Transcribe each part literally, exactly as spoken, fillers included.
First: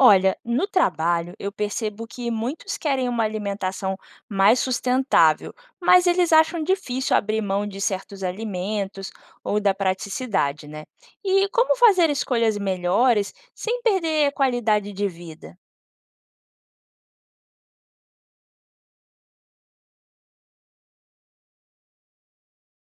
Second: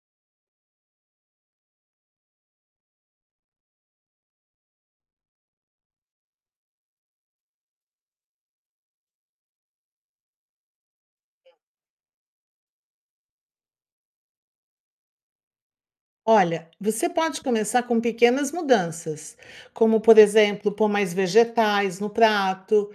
Olha, no trabalho eu percebo que muitos querem uma alimentação mais sustentável, mas eles acham difícil abrir mão de certos alimentos ou da praticidade, né? E como fazer escolhas melhores sem perder a qualidade de vida? Olha, você pode começar com pequenas mudanças, como, por exemplo, pôr mais vegetais no prato,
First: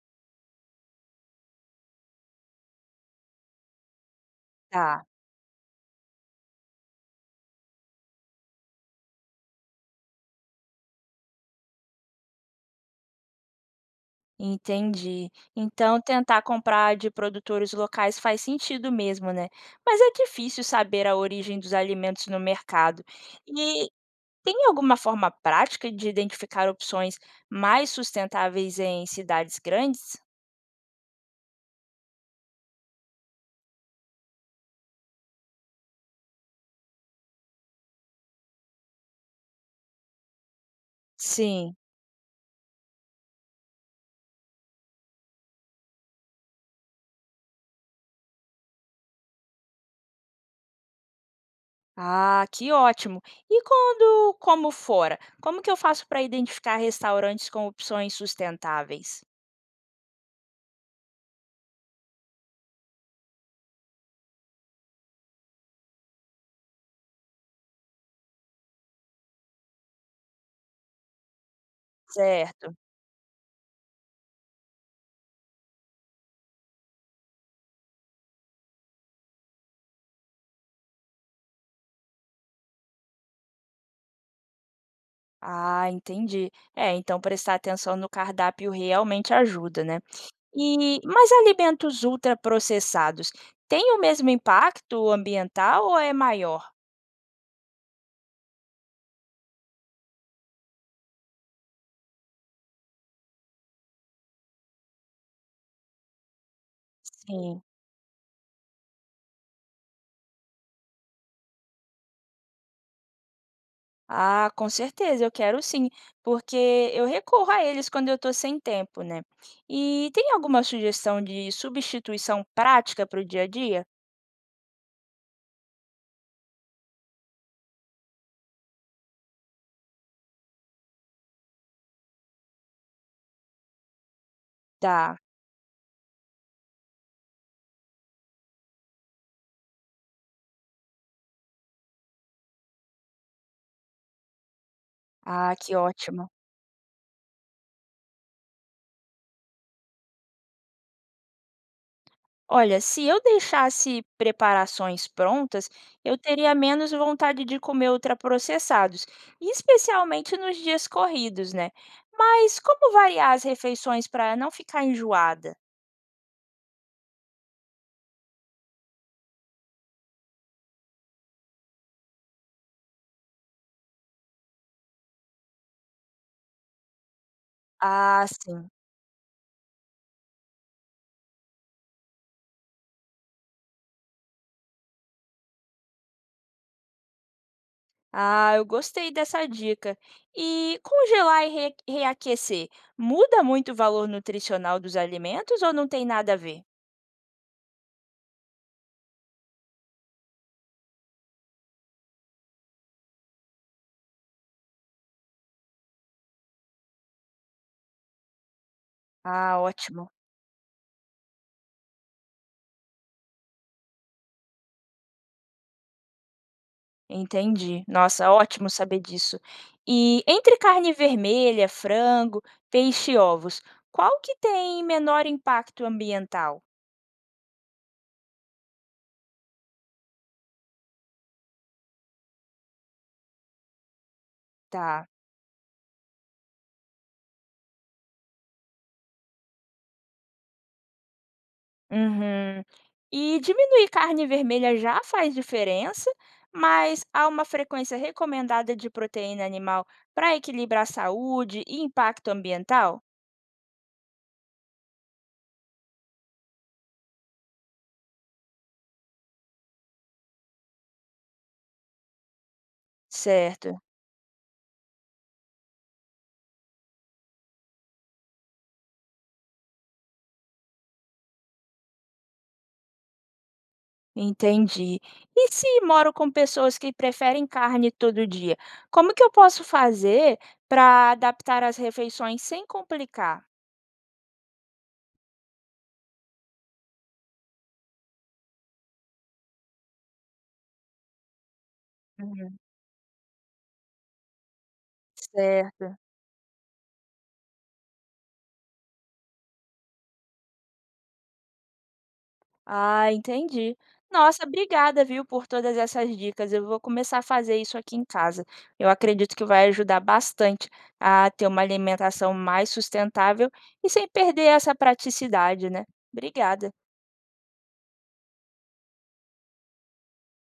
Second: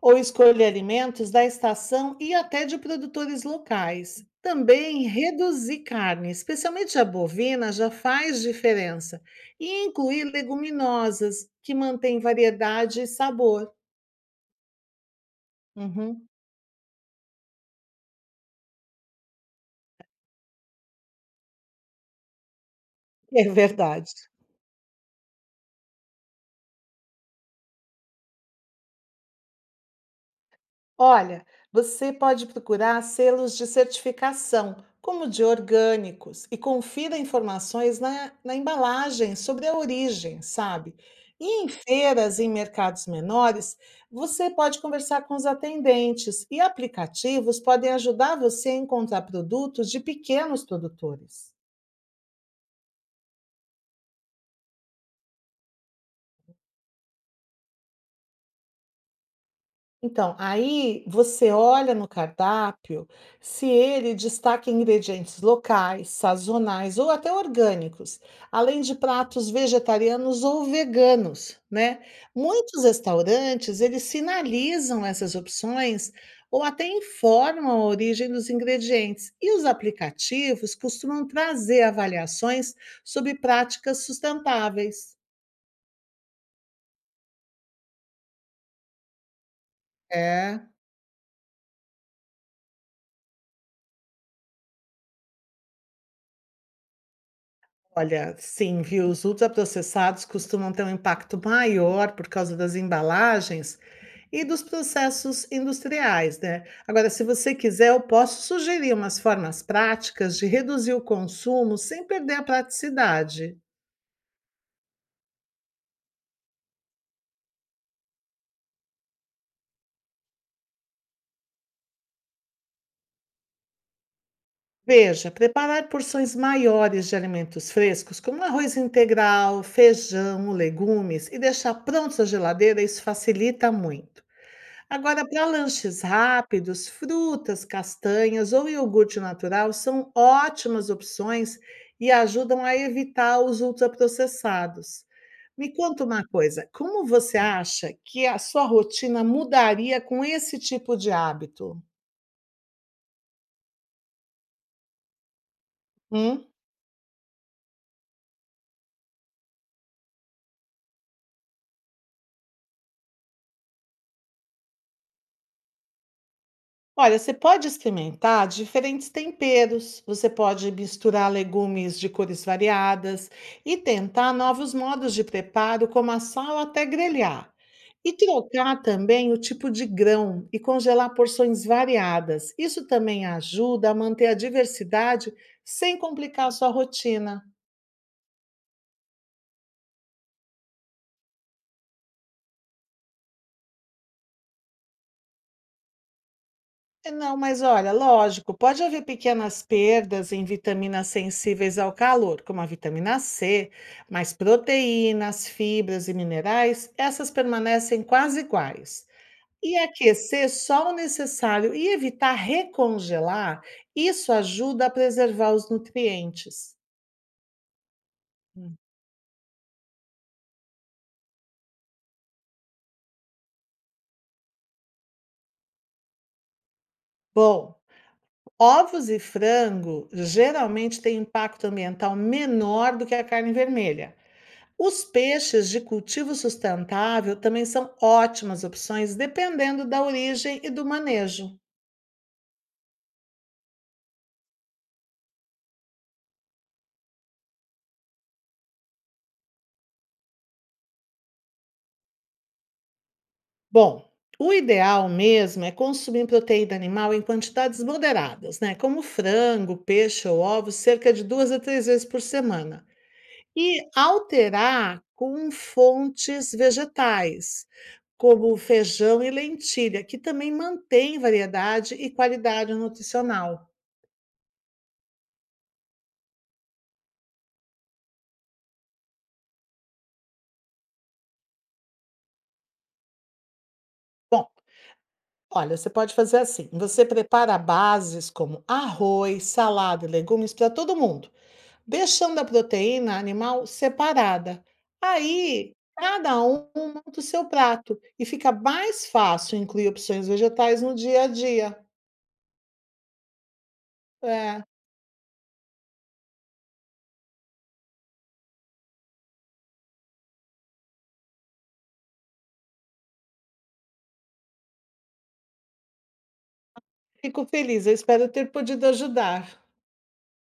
ou escolher alimentos da estação e até de produtores locais. Também Tá, reduzir carne, especialmente a bovina, já faz diferença. E incluir leguminosas, que mantém variedade e sabor. entendi. Então, Uhum, tentar comprar de produtores locais faz sentido mesmo, né? Mas é difícil saber a origem dos alimentos no mercado. é verdade. Tem alguma forma prática de identificar opções mais sustentáveis em cidades grandes? Olha, você pode procurar selos de certificação, como de orgânicos, e confira informações na, na embalagem sobre a origem, sabe? E em Sim. feiras e em mercados menores, você pode conversar com os atendentes e aplicativos podem ajudar você a encontrar produtos de pequenos produtores. Ah, que ótimo! E quando como fora, como que eu faço para identificar restaurantes com opções sustentáveis? Então, aí você olha no cardápio se ele destaca ingredientes locais, sazonais ou até orgânicos, além de pratos vegetarianos ou veganos, né? Certo. Muitos restaurantes, eles sinalizam essas opções ou até informam a origem dos ingredientes. E os aplicativos costumam trazer avaliações sobre práticas sustentáveis. Ah, entendi. É, então prestar atenção no cardápio realmente ajuda, né? É. E mas alimentos ultraprocessados têm o mesmo impacto ambiental ou é maior? Olha, sim, viu? Os ultraprocessados costumam ter um impacto maior por causa das embalagens e dos processos industriais, né? Agora, se você Sim. quiser, eu posso sugerir umas formas práticas de reduzir o consumo sem perder a praticidade. Ah, com certeza, eu quero sim, porque eu recorro a eles quando eu estou sem tempo, né? E tem alguma sugestão de substituição prática para o dia a dia? Veja, preparar porções maiores de alimentos frescos, como arroz integral, feijão, legumes, e deixar prontos na geladeira, isso facilita muito. Tá. Agora, para lanches rápidos, frutas, castanhas ou iogurte natural são ótimas opções e ajudam a evitar os ultraprocessados. Ah, Me que conta uma ótimo. coisa, como você acha que a sua rotina mudaria com esse tipo de hábito? Olha, se eu deixasse preparações prontas, eu Hum? teria menos vontade de comer ultraprocessados, e especialmente nos dias corridos, né? Mas como variar as refeições para não ficar enjoada? Olha, você pode experimentar diferentes temperos, você pode misturar legumes de cores variadas e tentar novos modos de preparo, como assar ou até grelhar. E Ah, sim. trocar também o tipo de grão e congelar porções variadas. Isso também ajuda a manter a diversidade sem complicar a sua rotina. Ah, eu gostei dessa dica. E congelar e re- reaquecer, muda muito o valor nutricional dos alimentos ou não tem nada a ver? É, não, mas olha, lógico, pode haver pequenas perdas em vitaminas sensíveis ao calor, como a vitamina cê, mas proteínas, fibras e minerais, essas permanecem quase iguais. Ah, E ótimo. aquecer só o necessário e evitar recongelar, isso ajuda a preservar os nutrientes. Entendi. Nossa, ótimo Hum. saber disso. E entre carne vermelha, frango, peixe e ovos, qual que tem menor impacto ambiental? Bom, ovos e frango geralmente têm impacto ambiental menor do que a carne vermelha. Os Tá. peixes de cultivo sustentável também são ótimas opções, dependendo da origem e do manejo. Uhum. E diminuir carne vermelha já faz diferença, mas há uma frequência recomendada de proteína animal para equilibrar saúde e impacto ambiental? Bom, o ideal mesmo é consumir proteína animal em quantidades moderadas, né? Como frango, peixe ou ovos, cerca de duas a três vezes por semana. Certo, E alterar com fontes vegetais, como feijão e lentilha, que também mantém variedade e qualidade nutricional. entendi. E se moro com pessoas que preferem carne todo dia, como que eu posso fazer para adaptar as refeições sem complicar? Bom, olha, você pode fazer assim: você prepara bases como arroz, salada e legumes para todo mundo, deixando a Uhum, proteína animal separada. Aí, certo. cada um monta o seu prato e fica mais fácil incluir opções vegetais no dia a dia. Ah, entendi. Nossa, É, obrigada, viu, por todas essas dicas. Eu vou começar a fazer isso aqui em casa. Eu acredito que vai ajudar bastante a ter uma alimentação mais sustentável e sem perder essa praticidade, né? Obrigada. fico feliz, eu espero ter podido ajudar.